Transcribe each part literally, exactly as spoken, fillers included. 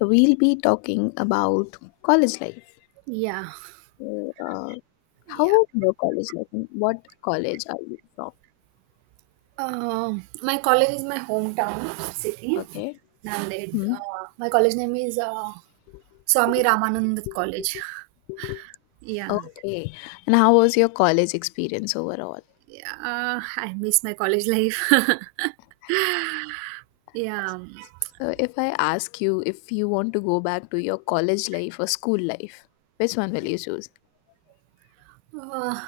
We'll be talking about college life. Yeah, So, uh, how yeah. was your college life and what college are you from? Um, my college is my hometown city, Okay. and it, Hmm. uh, my college name is uh, Swami Ramanand College. Yeah, Okay. And how was your college experience overall? yeah. Uh, I miss my college life. Yeah, So, if I ask you if you want to go back to your college life or school life, which one will you choose? uh,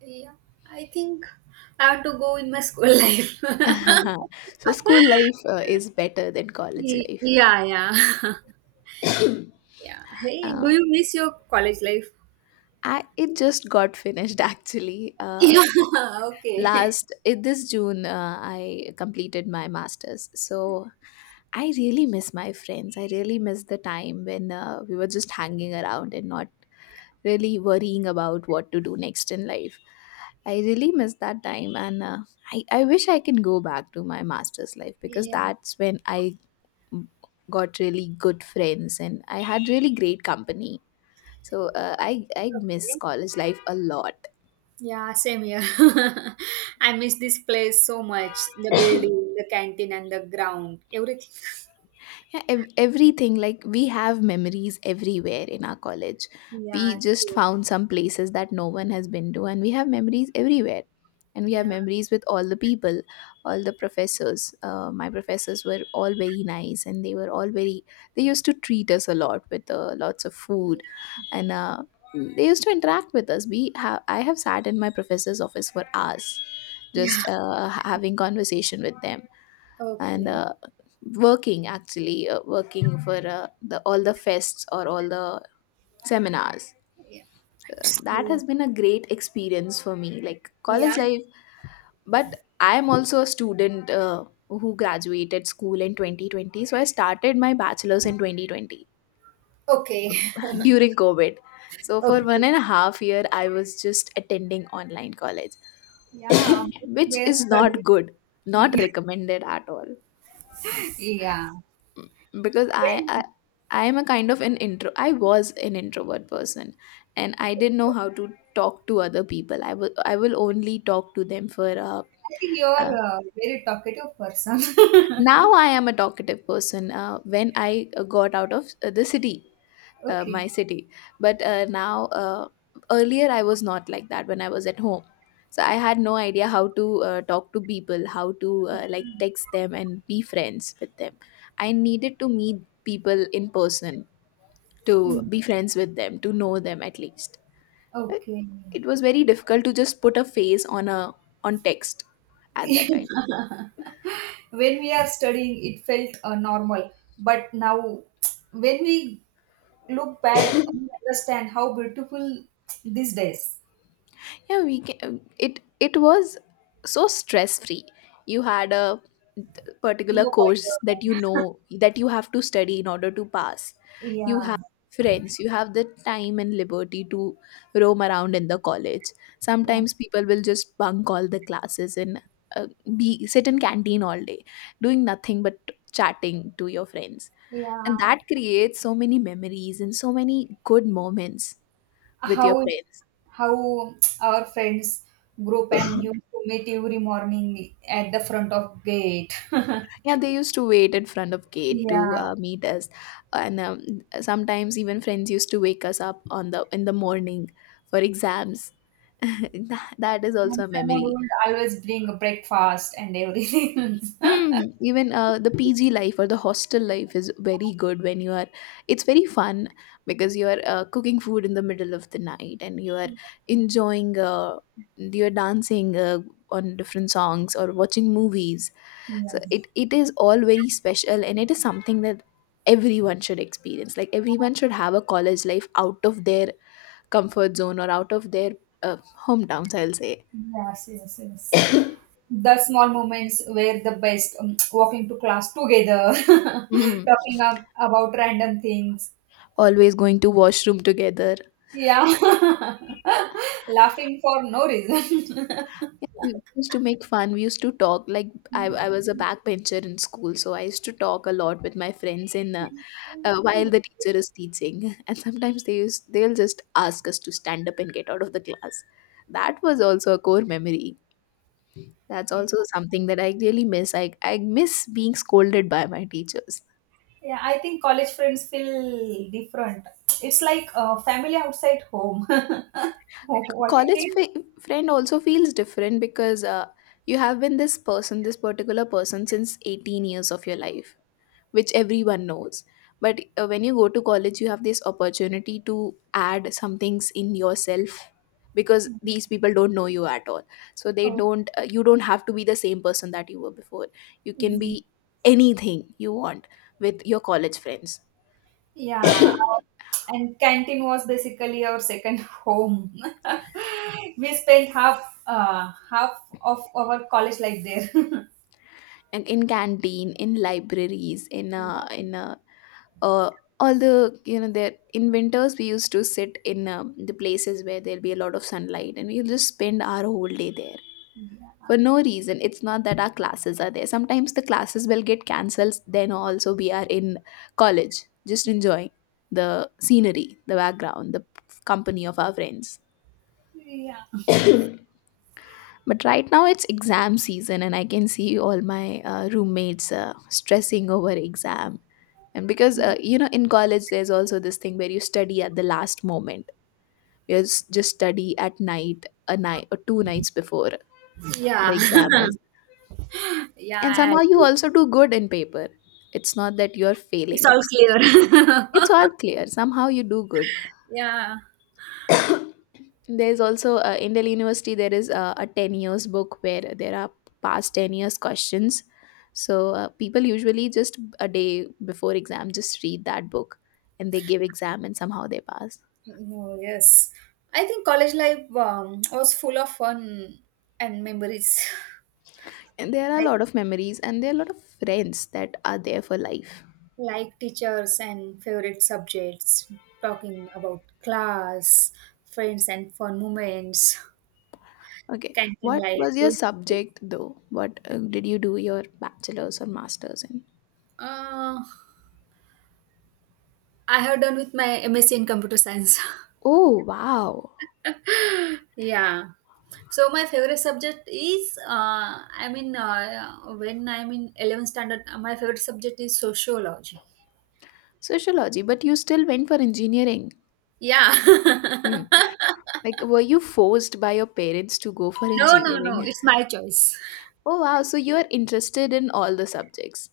yeah. I think I have to go in my school life. So, school life uh, is better than college Y- life. Yeah, yeah, yeah. Hey, uh, do you miss your college life? I, it just got finished actually. Uh, Yeah. Okay. Last eh, this June, uh, I completed my master's, so I really miss my friends. I really miss the time when uh, we were just hanging around and not really worrying about what to do next in life. I really miss that time, and uh, I, I wish I can go back to my master's life, because Yeah. that's when I got really good friends and I had really great company. So uh, i i miss Okay. college life a lot. Yeah, same here. I miss this place so much. The building, the canteen, and the ground, everything. Yeah, ev- everything, like we have memories everywhere in our college. We Yeah, just true. found some places that no one has been to, and we have memories everywhere, and we have Yeah. memories with all the people, all the professors. Uh, my professors were all very nice, and they were all very... they used to treat us a lot with uh, lots of food. And uh, they used to interact with us. We have I have sat in my professor's office for hours, Yeah. just uh, ha- having conversation with them, and Okay. uh, working actually uh, working for uh, the all the fests or all the seminars. Yeah. Uh, That's That true. has been a great experience for me, like Yeah. college life. But I am also a student uh, who graduated school in twenty twenty, so I started my bachelor's in twenty twenty Okay. during covid. So for Okay. one and a half year I was just attending online college, Yeah. which We're is not studying. good. Not Yeah. recommended at all, Yeah. because I, Very- I I am a kind of an intro. I was an introvert person, and I didn't know how to talk to other people. I will I will only talk to them for. Uh, I think uh, you're a very talkative person. Now I am a talkative person. Uh, when I uh, got out of uh, the city, uh, Okay. my city, but uh, now, uh, earlier I was not like that when I was at home. So I had no idea how to uh, talk to people, how to uh, like text them and be friends with them. I needed to meet people in person, to Mm, be friends with them, to know them at least. Right? okay. It was very difficult to just put a face on a on text at that time. When we are studying, it felt uh, normal. But now, when we look back and understand how beautiful these days. Yeah, we can, it it was so stress free you had a particular No course, that you wonder. know that you have to study in order to pass. You have Yeah, friends, you have the time and liberty to roam around in the college. yeah. Sometimes people will just bunk all the classes, and uh, be sit in canteen all day, doing nothing but chatting to your friends, and Yeah. that creates so many memories and so many good moments with your how friends. how our friends group and you meet every morning at the front of gate. Yeah, they used to wait in front of gate to Yeah. uh, meet us, and um, sometimes even friends used to wake us up on the in the morning for exams. that, that is And also a someone memory. would always bring a breakfast and everything. Hmm. Even uh, the P G life or the hostel life is very good when you are. It's very fun, because you are uh, cooking food in the middle of the night, and you are enjoying. Uh, you are dancing uh, on different songs or watching movies. So Yeah. it, it is all very special, and it is something that everyone should experience. Like, everyone should have a college life out of their comfort zone, or out of their uh, hometowns, I'll say. Yes, yes, yes. The small moments were the best, um, walking to class together, Mhm. talking up about random things, Always going to washroom together. yeah, laughing for no reason, Yeah, we used to make fun, we used to talk. Like, I, I was a backbencher in school, so I used to talk a lot with my friends in uh, uh, while the teacher is teaching, and sometimes they use they'll just ask us to stand up and get out of the class. That was also a core memory. That's yeah. also something that I really miss. I, I miss being scolded by my teachers. Yeah, I think college friends feel different. It's like uh, family outside home. What do you College think? f- friend also feels different, because uh, you have been this person, this particular person, since eighteen years of your life, which everyone knows. But uh, when you go to college, you have this opportunity to add some things in yourself, because these people don't know you at all. So they Oh. don't, uh, you don't have to be the same person that you were before. You can be anything you want with your college friends. Yeah, and canteen was basically our second home. We spent half uh, half of our college life there. And in canteen, in libraries, in uh, in uh, uh, all the, you know, there in winters we used to sit in um, the places where there'll be a lot of sunlight, and we'll just spend our whole day there Yeah, for no reason. It's not that our classes are there. Sometimes the classes will get cancelled, then also we are in college, just enjoying the scenery, the background, the company of our friends. yeah, But right now it's exam season, and I can see all my uh, roommates uh, stressing over exam. And because uh, you know, in college there's also this thing where you study at the last moment. You s- just study at night, a night or two nights before the yeah, exam is, yeah, and I somehow you agree. also do good in paper. It's not that you're It's failing. all it's clear. It's all clear, somehow you do good. Yeah. There's also uh, in Delhi University there is uh, a ten years book where there are past ten years questions, so uh, people usually just a day before exam just read that book, and they give exam and somehow they pass. Oh, yes, I think college life um, was full of fun and memories, And there are a like lot of memories, and there are a lot of friends that are there for life. like teachers and favorite subjects, talking about class, friends, and fun moments. Okay, Canton what life, was your roots. subject though? What, uh, did you do your bachelor's or master's in? Uh, I have done with my MSc in computer science. Oh, wow. Yeah. So my favorite subject is, uh, I mean, uh, when I'm in eleventh standard, uh, my favorite subject is sociology. Sociology, but you still went for engineering. Yeah. Hmm. Like, were you forced by your parents to go for No, no, no, engineering? it's my choice. Oh, wow. So you're interested in all the subjects.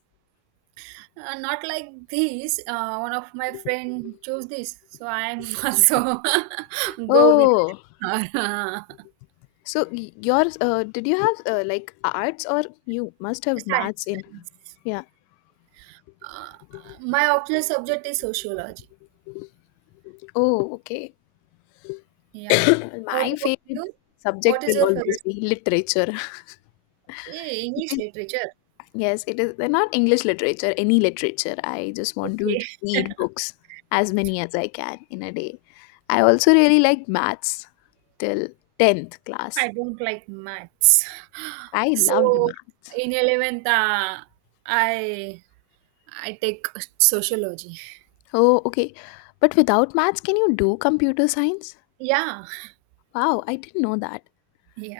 Uh, not like this. Uh, one of my friend chose this, so I'm also go with Oh, her. so y- yours, uh, did you have uh, like arts, or you must have Science. maths in? science. Yeah. Uh, my optional subject is sociology. Oh, okay. Yeah. What My about favorite you? What subject is will your always favorite be subject? literature. Eh, It English is, literature. yes, it is, they're not English literature, any literature. I just want Okay. to read books as many as I can in a day. I also really like maths till tenth I class. don't like maths. I loved So math. in eleventh, uh, I I take sociology. Oh, okay. But without maths, can you do computer science? Yeah. Wow, I didn't know that.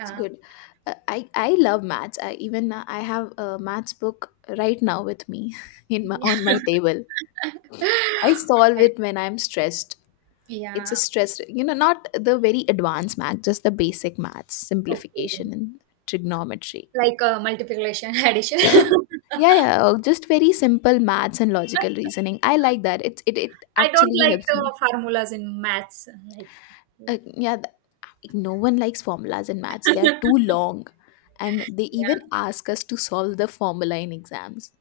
It's good. Uh, I, I love maths. I even uh, I have a maths book right now with me in my Yeah. on my table. I solve I- it when I'm stressed. It's a yeah. stress, you know, not the very advanced math, just the basic maths, Okay. simplification and trigonometry. Like uh, multiplication, addition. Yeah, yeah, oh, just very simple maths and logical reasoning. I like that. It it it I don't actually like helps the me. formulas in maths. Like, Uh, yeah, th- no one likes formulas in maths. They are yeah. too long, and they even ask us to solve the formula in exams.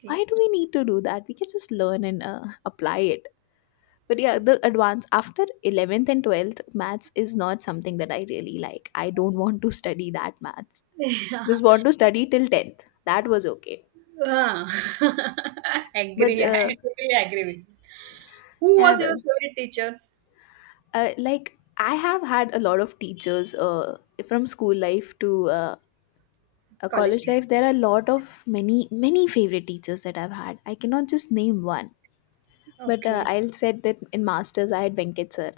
Yeah. Why do we need to do that? We can just learn and uh, apply it. But yeah, the advance after eleventh and twelfth maths is not something that I really like. I don't want to study that maths, Yeah. just want to study till tenth. That was okay. Ah. But Agree. I uh, totally agree with this. Who yeah, was your the, favorite teacher? uh, like I have had a lot of teachers uh, from school life to uh, a College college life. life. There are a lot of many many favorite teachers that I've had. I cannot just name one. But uh, Okay. I'll said that in masters I had Venkat sir.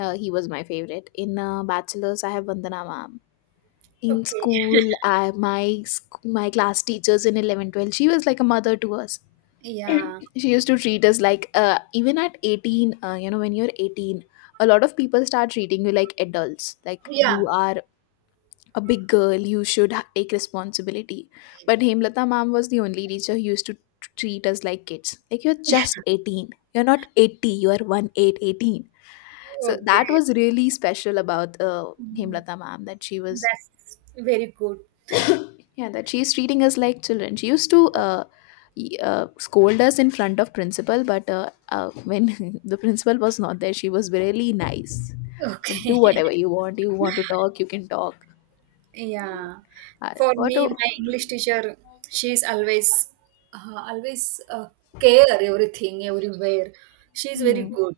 uh, He was my favorite. In uh, bachelor's I have Vandana ma'am. In Okay. school, I, my sc- my class teachers in eleven, twelve. She was like a mother to us. Yeah. She used to treat us like uh, even at eighteen, uh, you know when you're eighteen, a lot of people start treating you like adults, like you Yeah. are a big girl, you should ha- take responsibility. But Hemlata ma'am was the only teacher who used to t- treat us like kids, like you're just eighteen, you're not eighty, you are one eight eighteen. So that Okay. was really special about uh, Mm. Hemlata ma'am, that she was... That's very good. Yeah, that she's treating us like children. She used to uh, y- uh, scold us in front of principal, but uh, uh, when the principal was not there, she was really nice. And Okay. do whatever you want. You want to talk, you can talk. Yeah. Uh, For What? me, A, my English teacher, she's always, uh, always uh, care everything everywhere. She's very mm, good.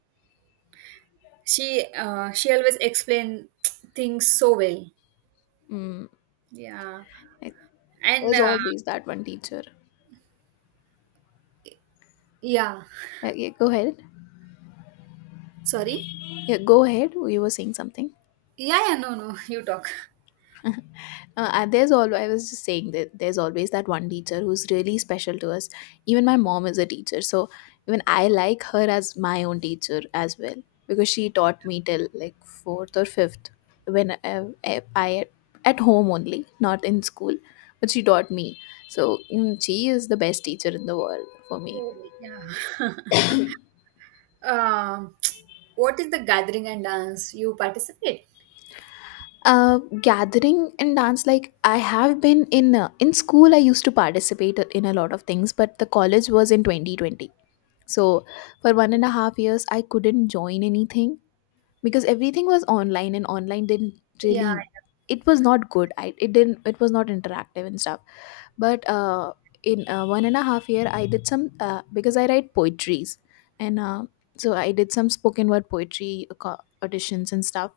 She, uh, she always explain things so well. mm, Yeah. it And was uh, always that one teacher. yeah, Yeah, yeah, go ahead. sorry. Yeah, go ahead. You were saying something. Yeah, yeah, no, no, you talk. Uh, and there's all I was just saying that there's always that one teacher who's really special to us. Even my mom is a teacher, so even I like her as my own teacher as well because she taught me till like fourth or fifth when I, I, I- at home only, not in school, but she taught me. So mm, she is the best teacher in the world for me. Oh, yeah. Um, what is the gathering and dance you participate? Uh, gathering and dance, like I have been in uh, in school. I used to participate in a lot of things, but the college was in twenty twenty. So for one Okay. and a half years, I couldn't join anything because everything was online, and online didn't Yeah. really, Yeah. it was not good. I, it didn't, it was not interactive and stuff. But uh, in uh, one and a half year, I did some, uh, because I write poetries, and uh, so I did some spoken word poetry uh, co- auditions and stuff.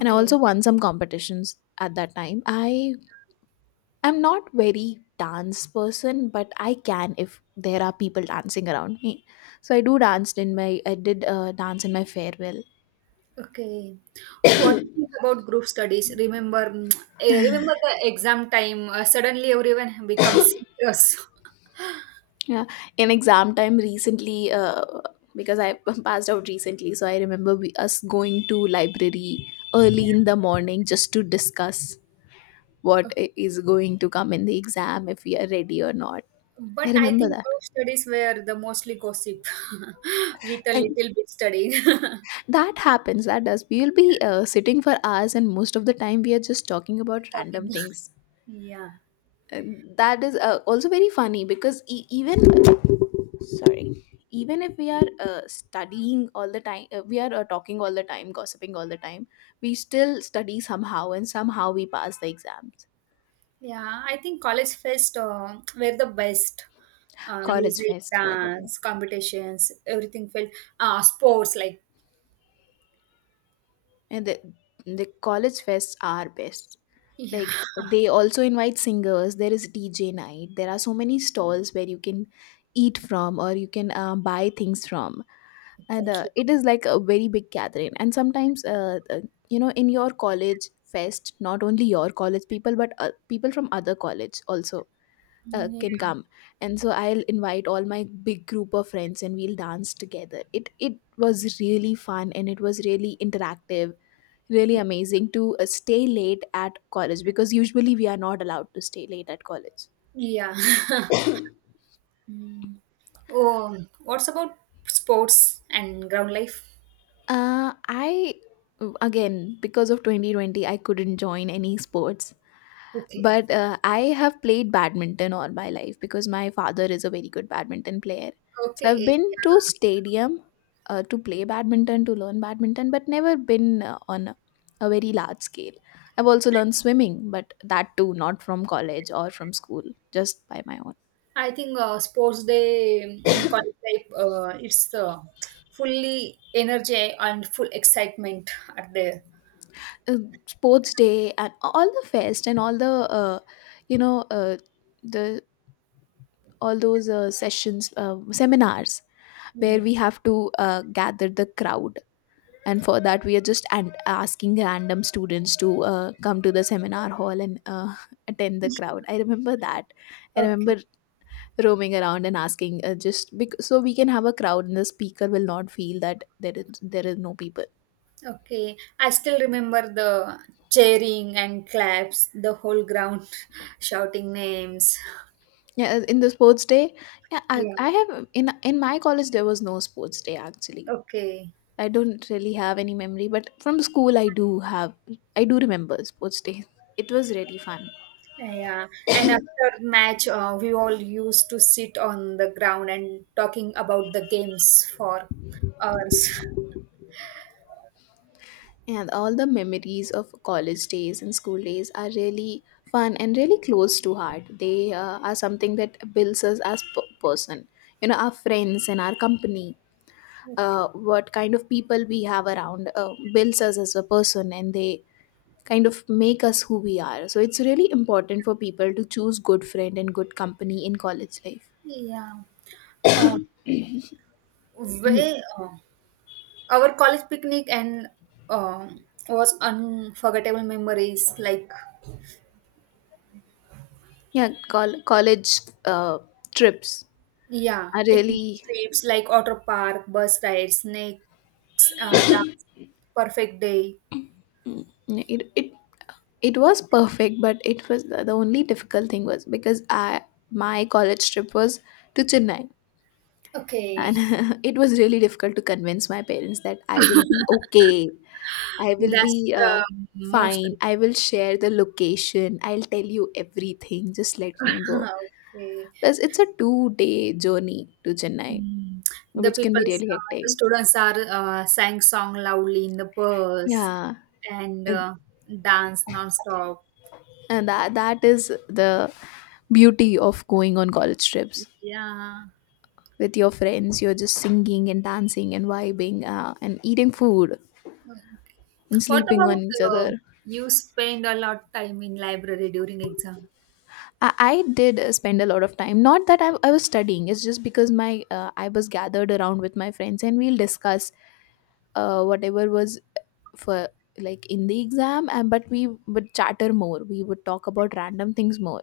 And I also won some competitions at that time. I I'm not very dance person, but I can if there are people dancing around me. So I do danced in my I did uh, dance in my farewell. Okay. What do you think about group studies? Remember, mm, eh, remember the exam time. Uh, suddenly, everyone becomes serious. Yeah, in exam time recently, uh, because I passed out recently, so I remember we, us going to library Yeah. early in the morning just to discuss what Okay. i- is going to come in the exam, if we are ready or not. But I I remember think that. group studies were the mostly gossip, with a And little bit studying. that happens. That does. We will be uh, sitting for hours, and most of the time we are just talking about Topic. random things. Yeah. Uh, that is uh, also very funny because e- even sorry even if we are uh, studying all the time, uh, we are uh, talking all the time, gossiping all the time, we still study somehow and somehow we pass the exams. Yeah, I think college fest uh, were the best. Uh, college Music, fests were the dance, best, competitions, everything felt. Uh, sports, like, and the, the college fests are best, yeah, like they also invite singers, there is DJ night, there are so many stalls where you can eat from, or you can uh, buy things from. And uh, exactly. it is like a very big gathering. And sometimes, uh, uh, you know, in your college fest, not only your college people, but uh, people from other college also uh, Yeah, can come. And so I'll invite all my big group of friends and we'll dance together. It it was really fun and it was really interactive, really amazing to uh, stay late at college, because usually we are not allowed to stay late at college. yeah. Oh, what's about sports and ground life? Uh, i again, because of twenty twenty, I couldn't join any sports. Okay. But uh, I have played badminton all my life because my father is a very good badminton player. So I've Okay, been to yeah. stadium uh, to play badminton, to learn badminton, but never been uh, on a a very large scale. I've also learned swimming, but that too not from college or from school, just by my own. I think uh, sports day in college life, uh, it's uh, fully energy and full excitement are there. uh, Sports day and all the fest and all the uh, you know uh, the all those uh, sessions, uh, seminars where Yeah. we have to uh, gather the crowd. And for that we are just and uh, asking random students to uh, come to the seminar hall and uh, attend the crowd. I remember that. I Okay. remember roaming around and asking, uh, just because, so we can have a crowd and the speaker will not feel that there is there is no people. Okay, I still remember the cheering and claps, the whole ground shouting names. Yeah, uh, in the sports day. Yeah, i, Yeah. I have, in in my college, there was no sports day actually. Okay. I don't really have any memory, but from school I do have, I do remember sports day. It was really fun. Yeah. And after match, uh, we all used to sit on the ground and talking about the games for hours. And all the memories of college days and school days are really fun and really close to heart. They uh, are something that builds us as p- person. You know, our friends and our company, uh, what kind of people we have around uh, builds us as a person, and they kind of make us who we are. So it's really important for people to choose good friend and good company in college life. Yeah. Um, Mm. Way, uh, our college picnic and um was unforgettable memories, like, Yeah, col- college uh, trips yeah, are picnic really, trips like auto Park, bus rides, snakes, uh, dance, perfect day. mm, it, it it was perfect, but it was, the only difficult thing was because I my college trip was to Chennai. And Okay. it was really difficult to convince my parents that I will be okay, I will That's be uh, the most. fine, I will share the location, I'll tell you everything, just let me go. Okay. Plus it's a two day journey to Chennai, Mm. The which can be people's, really uh, the hectic. students are uh, sang song loudly in the bus Yeah. and and uh, dance non-stop. and that, that is the beauty of going on college trips Yeah. with your friends. You're just singing and dancing and vibing, uh, and eating food Mm. and What sleeping on about each uh, other. you spend a lot time in library during exam? I, I did uh, spend a lot of time, not that I, I was studying, it's just because my uh, I was gathered around with my friends and we'll discuss uh, whatever was for, like, in the exam. And but we would chatter more, we would talk about random things more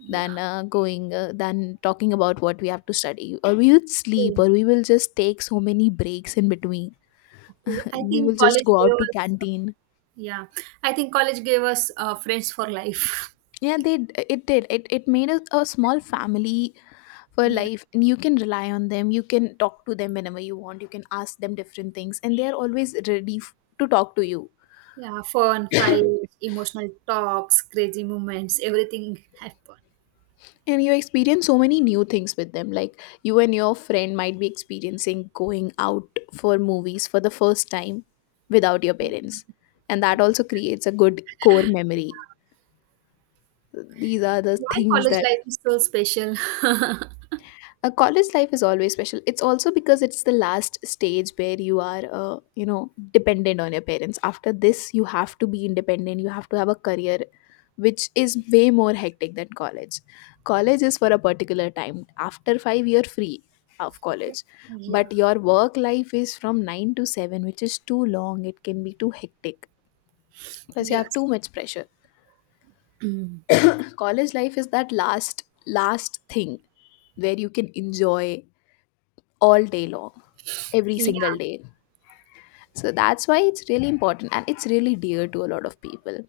Yeah. than uh, going uh, than talking about what we have to study. Or we would sleep, Okay. or we will just take so many breaks in between. Okay. I We think will just college go out gave to us canteen. Yeah, I think college gave us uh, friends for life. Yeah, they d- it did. It it made a, a small family for Yeah, life, and you can rely on them. You can talk to them whenever you want. You can ask them different things, and they are always ready f- to talk to you. yeah, fun, fights, emotional talks, crazy moments, everything happened. And you experience so many new things with them. Like, you and your friend might be experiencing going out for movies for the first time without your parents, and that also creates a good core memory. These are the Why things college that life is so special? a college life is always special. It's also because it's the last stage where you are, uh, you know, dependent on your parents. After this you have to be independent, you have to have a career, which is way more hectic than college. College is for a particular time. After five year free of college. Yeah. But your work life is from nine to seven, which is too long. It can be too hectic. Plus you have Yes. too much pressure. Mm. College life is that last last thing where you can enjoy all day long every single Yeah. day. So that's why it's really important and it's really dear to a lot of people.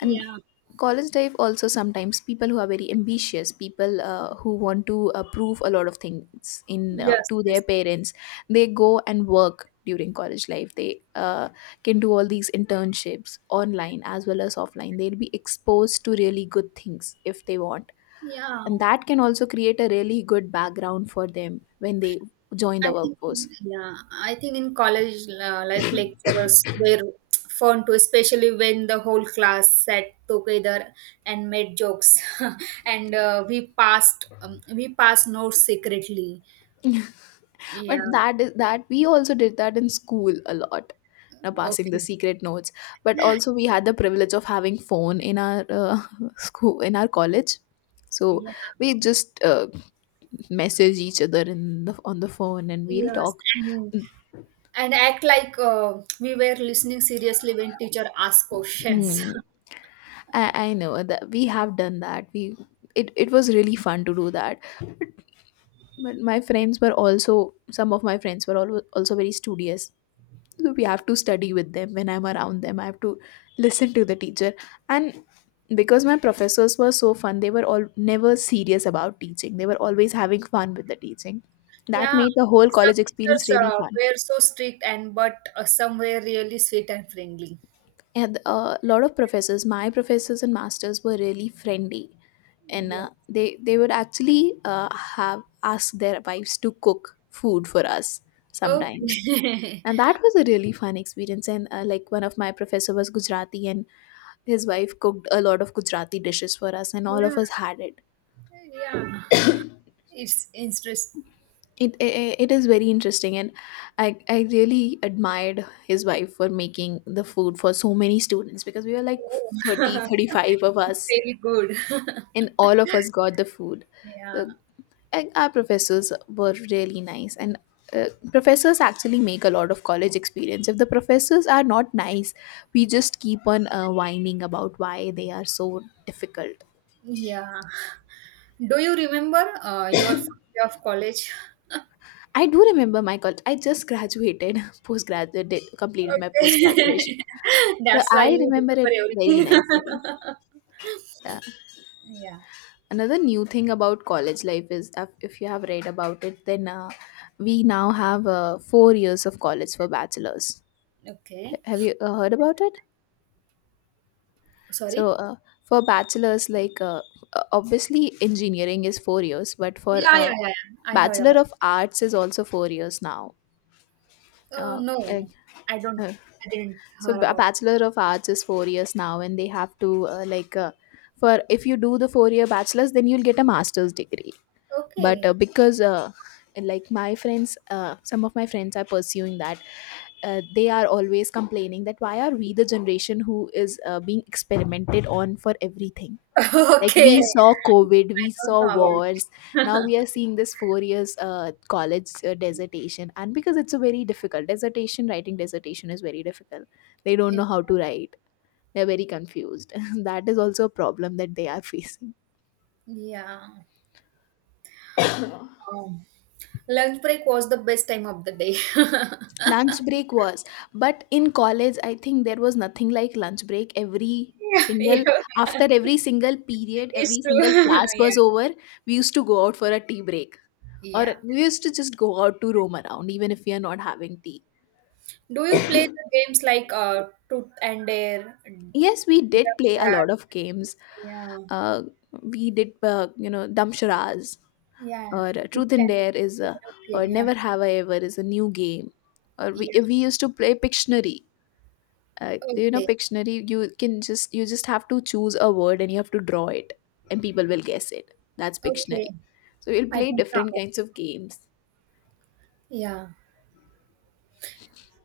And Yeah. college life also, sometimes people who are very ambitious, people uh, who want to uh, prove a lot of things in uh, Yes. to Yes. their parents, they go and work during college life. They uh, can do all these internships online as well as offline. They'll be exposed to really good things if they want. Yeah. And that can also create a really good background for them when they join I the think, workforce. yeah, I think in college uh, life lecturers were fun too, especially when the whole class sat together and made jokes, and uh, we passed um, we passed notes secretly. But Yeah. that is, that we also did that in school a lot, you know, passing Okay. the secret notes. But also we had the privilege of having phone in our uh, school, in our college. So Yeah. we just uh, message each other in the, on the phone and we'll Yes. talk. And and act like uh, we were listening seriously when teacher asked questions. Hmm. I, I know that we have done that, we, it, it was really fun to do that. But my friends were also, some of my friends were al- also very studious, so we have to study with them. When I'm around them I have to listen to the teacher. And because my professors were so fun, they were all never serious about teaching, they were always having fun with the teaching. That Yeah. made the whole Some college experience teachers really uh, fun. were so strict, and but uh, some were really sweet and friendly. And a lot of professors, my professors and masters were really friendly, and Yeah. uh, they they would actually uh, have asked their wives to cook food for us sometimes. Okay. And that was a really fun experience. And uh, like, one of my professor was Gujarati, and his wife cooked a lot of Gujarati dishes for us, and all Yeah. of us had it. Yeah. It's interesting. It, it, it is very interesting. And I, I really admired his wife for making the food for so many students, because we were like Oh. thirty thirty five of It's us, very good. and all of us got the food. Yeah. Uh, And our professors were really nice. And uh, professors actually make a lot of college experience. If the professors are not nice, we just keep on uh, whining about why they are so difficult. Yeah. Do you remember uh, your first day of college? I do remember my college, I just graduated, postgraduate did, completed my post graduation. Okay. So That's why I you remember it remember very everything. nicely. uh, Yeah. Another new thing about college life is, uh, if you have read about it then, uh, we now have uh, four years of college for bachelors. Okay. H- have you uh, heard about it? So Sorry. uh, for bachelor's, like, uh, uh, obviously engineering is four years, but for Yeah, yeah, uh, yeah. Yeah. I heard about. bachelor of arts is also four years now. Oh, Uh, no, uh, no. I don't. uh, I didn't so hear b- a about. bachelor of arts is four years now, and they have to uh, like uh, for if you do the four year bachelor's, then you'll get a master's degree. But uh, Okay. because uh, Like my friends, uh, some of my friends are pursuing that, uh, they are always complaining that why are we the generation who is uh, being experimented on for everything. Like we Okay. saw COVID, we I saw don't wars. know Now about we are seeing this four years uh, college uh, dissertation, and because it's a very difficult dissertation, writing dissertation is very difficult. They don't know it. how to write. They're very confused. That is also a problem that they are facing. Yeah. Oh. Lunch break was the best time of the day. Lunch break was, but in college I think there was nothing like lunch break every Yeah, yeah. single, after every single period, It's every single true. class was Yeah. over, we used to go out for a tea break, or Yeah. we used to just go out to roam around even if we are not having tea. Do you play the games like, uh, Truth and Dare, Yes, we did play a lot Ducksharads? of games. Yeah. uh, we did uh, you know damsharaz, Yeah. or Truth truth and and dare is Dare. a, or Okay. Yeah. never have I ever is a new game, or we, Yeah. we used to play pictionary. Uh, you know Okay. pictionary, you can just, you just have to choose a word and you have to draw it, and people will guess it, that's Okay. pictionary. So we'll I play don't different know. kinds of games. Yeah.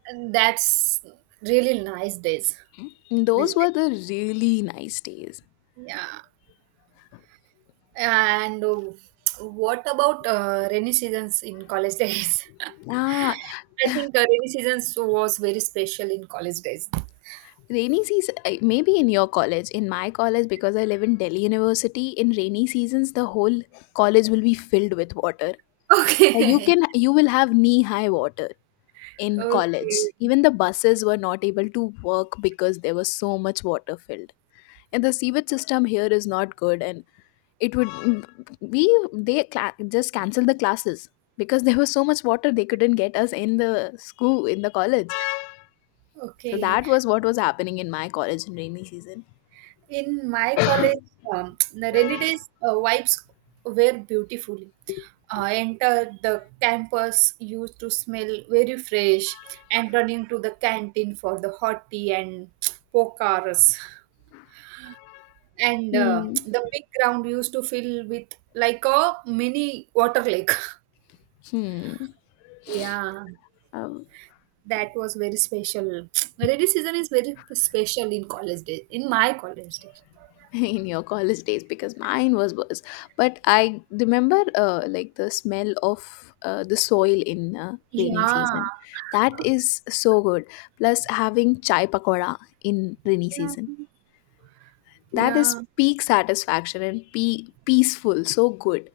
And that's really nice days. These Those days. were the really nice days. Yeah. And uh, what about uh, rainy seasons in college days? Ah, I think uh, rainy seasons was very special in college days. rainy season, uh, maybe in your college, in my college, because I live in Delhi University, in rainy seasons the whole college will be filled with water. Uh, you Okay. can, you will have knee high water in college. Okay. Even the buses were not able to work because there was so much water filled, and the sewage system here is not good, and it would, we, they cla- just canceled the classes because there was so much water, they couldn't get us in the school, in the college. So Okay. that was what was happening in my college in rainy season. In my college, um, the rainy days uh, vibes were beautiful. Uh, enter the campus used to smell very fresh, and running to the canteen for the hot tea and pokaras. And uh, Hmm. the big ground used to fill with like a mini water lake. Hmm. Yeah. Um, That was very special. Rainy season is very special in college days, in my college days. in your college days, because mine was worse. But I remember, uh, like the smell of uh, the soil in uh, rainy Yeah, season. That is so good. Plus, having chai pakora in rainy yeah, season, that yeah, is peak satisfaction and pe- peaceful, so good.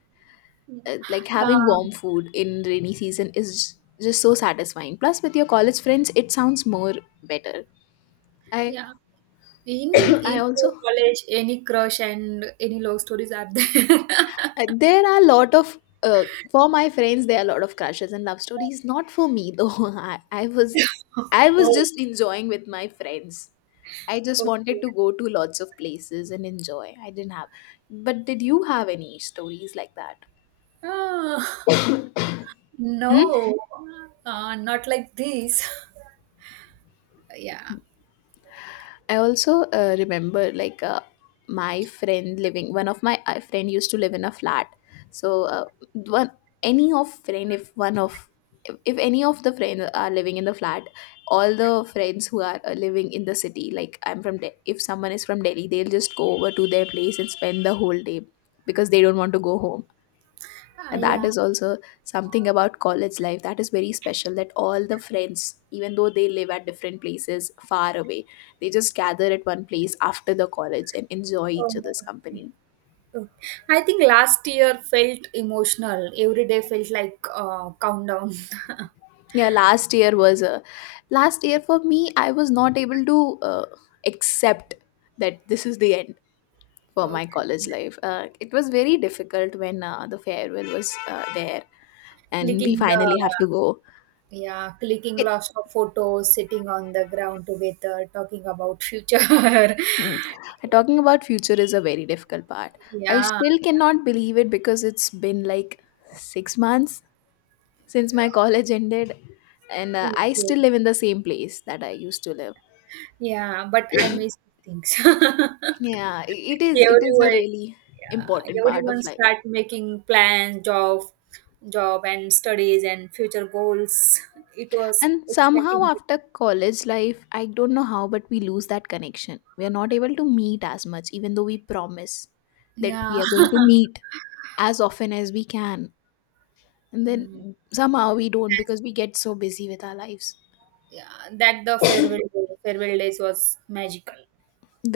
Uh, like having yeah, warm food in rainy season is j- just so satisfying, plus with your college friends it sounds more better. I yeah. In I in your also college, any crush and any love stories are there? Uh, there are a lot of uh, for my friends there are a lot of crushes and love stories, not for me though. I, I was, I was Oh, just enjoying with my friends. I just okay. wanted to go to lots of places and enjoy, I didn't have. But did you have any stories like that? Ah, no, uh, not like this. Yeah. I also uh, remember like uh, my friend living. One of my uh, friend used to live in a flat. So uh, one any of friend if one of if, if any of the friends are living in the flat, all the friends who are uh, living in the city, like I'm from, De- if someone is from Delhi, they'll just go over to their place and spend the whole day, because they don't want to go home, Ah, and that Yeah. is also something about college life that is very special, that all the friends, even though they live at different places far away, they just gather at one place after the college and enjoy each Oh. other's company. Oh, I think last year felt emotional. Every day felt like uh, countdown. Yeah, last year was a, last year for me I was not able to uh, accept that this is the end for my Okay. college life. Uh, it was very difficult when uh, the farewell was uh, there, and we Clicking finally the have to go. yeah, clicking it, lots of photos, sitting on the ground together, talking about future. Mm. Talking about future is a very difficult part. I Yeah, still cannot believe it because it's been like six months since my college ended, and uh, I okay. still live in the same place that I used to live. Yeah, but I miss things. Yeah, i- it is. It is a Everyone, really yeah, important part everyone of life. start making plans, job, job and studies and future goals. It was And somehow, exciting. after college life, I don't know how, but we lose that connection. We are not able to meet as much, even though we promise that Yeah. we are going to meet as often as we can. And Mm, then somehow we don't that's- because we get so busy with our lives. yeah, that the farewell farewell days was magical.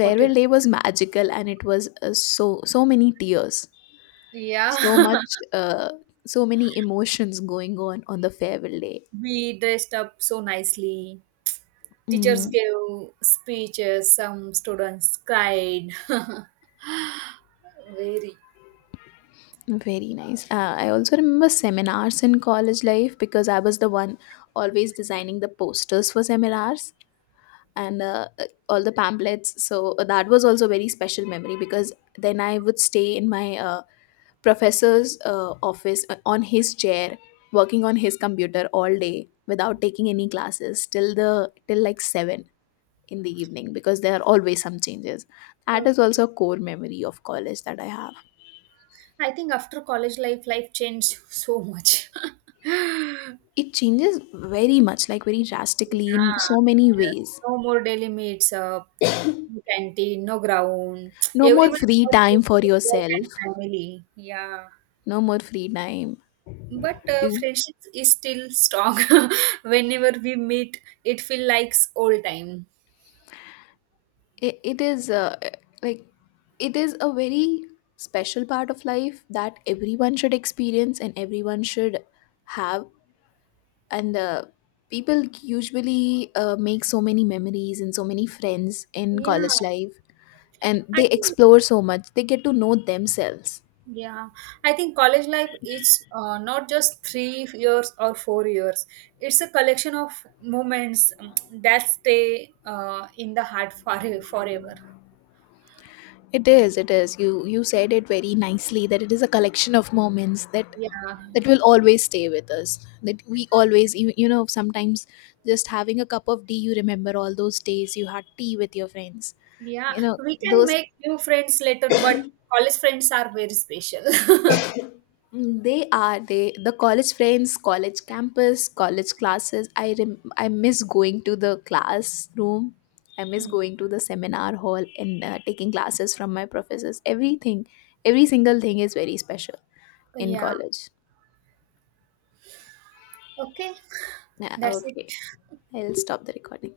What do you think? Day was magical, and it was uh, so so many tears, Yeah, so much, uh, so many emotions going on on the farewell day. we dressed up so nicely. Teachers Mm, gave speeches. Some students cried. Very. very nice. Uh, I also remember seminars in college life because I was the one always designing the posters for seminars and uh, uh, all the pamphlets. So uh, that was also very special memory, because then I would stay in my uh, professor's uh, office uh, on his chair, working on his computer all day without taking any classes till the, till like seven in the evening, because there are always some changes. That is Okay. also a core memory of college that I have. I think after college life, life changed so much. Yeah. It changes very much, like very drastically in so many Yes. ways. No more daily meets up, no canteen, no ground. No more Everyone free got time busy for with work yourself, and family. Yeah. no more free time, But uh, you, friendship is still strong. Whenever we meet, it feels like old time. it, it is uh, like, it is a very special part of life that everyone should experience and everyone should have, and uh, people usually uh, make so many memories and so many friends in yeah college life, and i they think explore so much, they get to know themselves. yeah i think college life is uh, not just three years or four years. It's a collection of moments, um, that stay, uh, in the heart for forever. It is, it is, you you said it very nicely, that it is a collection of moments that, Yeah, that will always stay with us, that we always, you, you know, sometimes just having a cup of tea you remember all those days you had tea with your friends, yeah, you know we can those. make new friends later, but college friends are very special. Mm, they are, they, the college friends, college campus, college classes, I rem, I miss going to the classroom, I miss going to the seminar hall, and uh, taking classes from my professors, everything, every single thing is very special in Yeah. college. Okay. Yeah, That's it. okay, I'll stop the recording.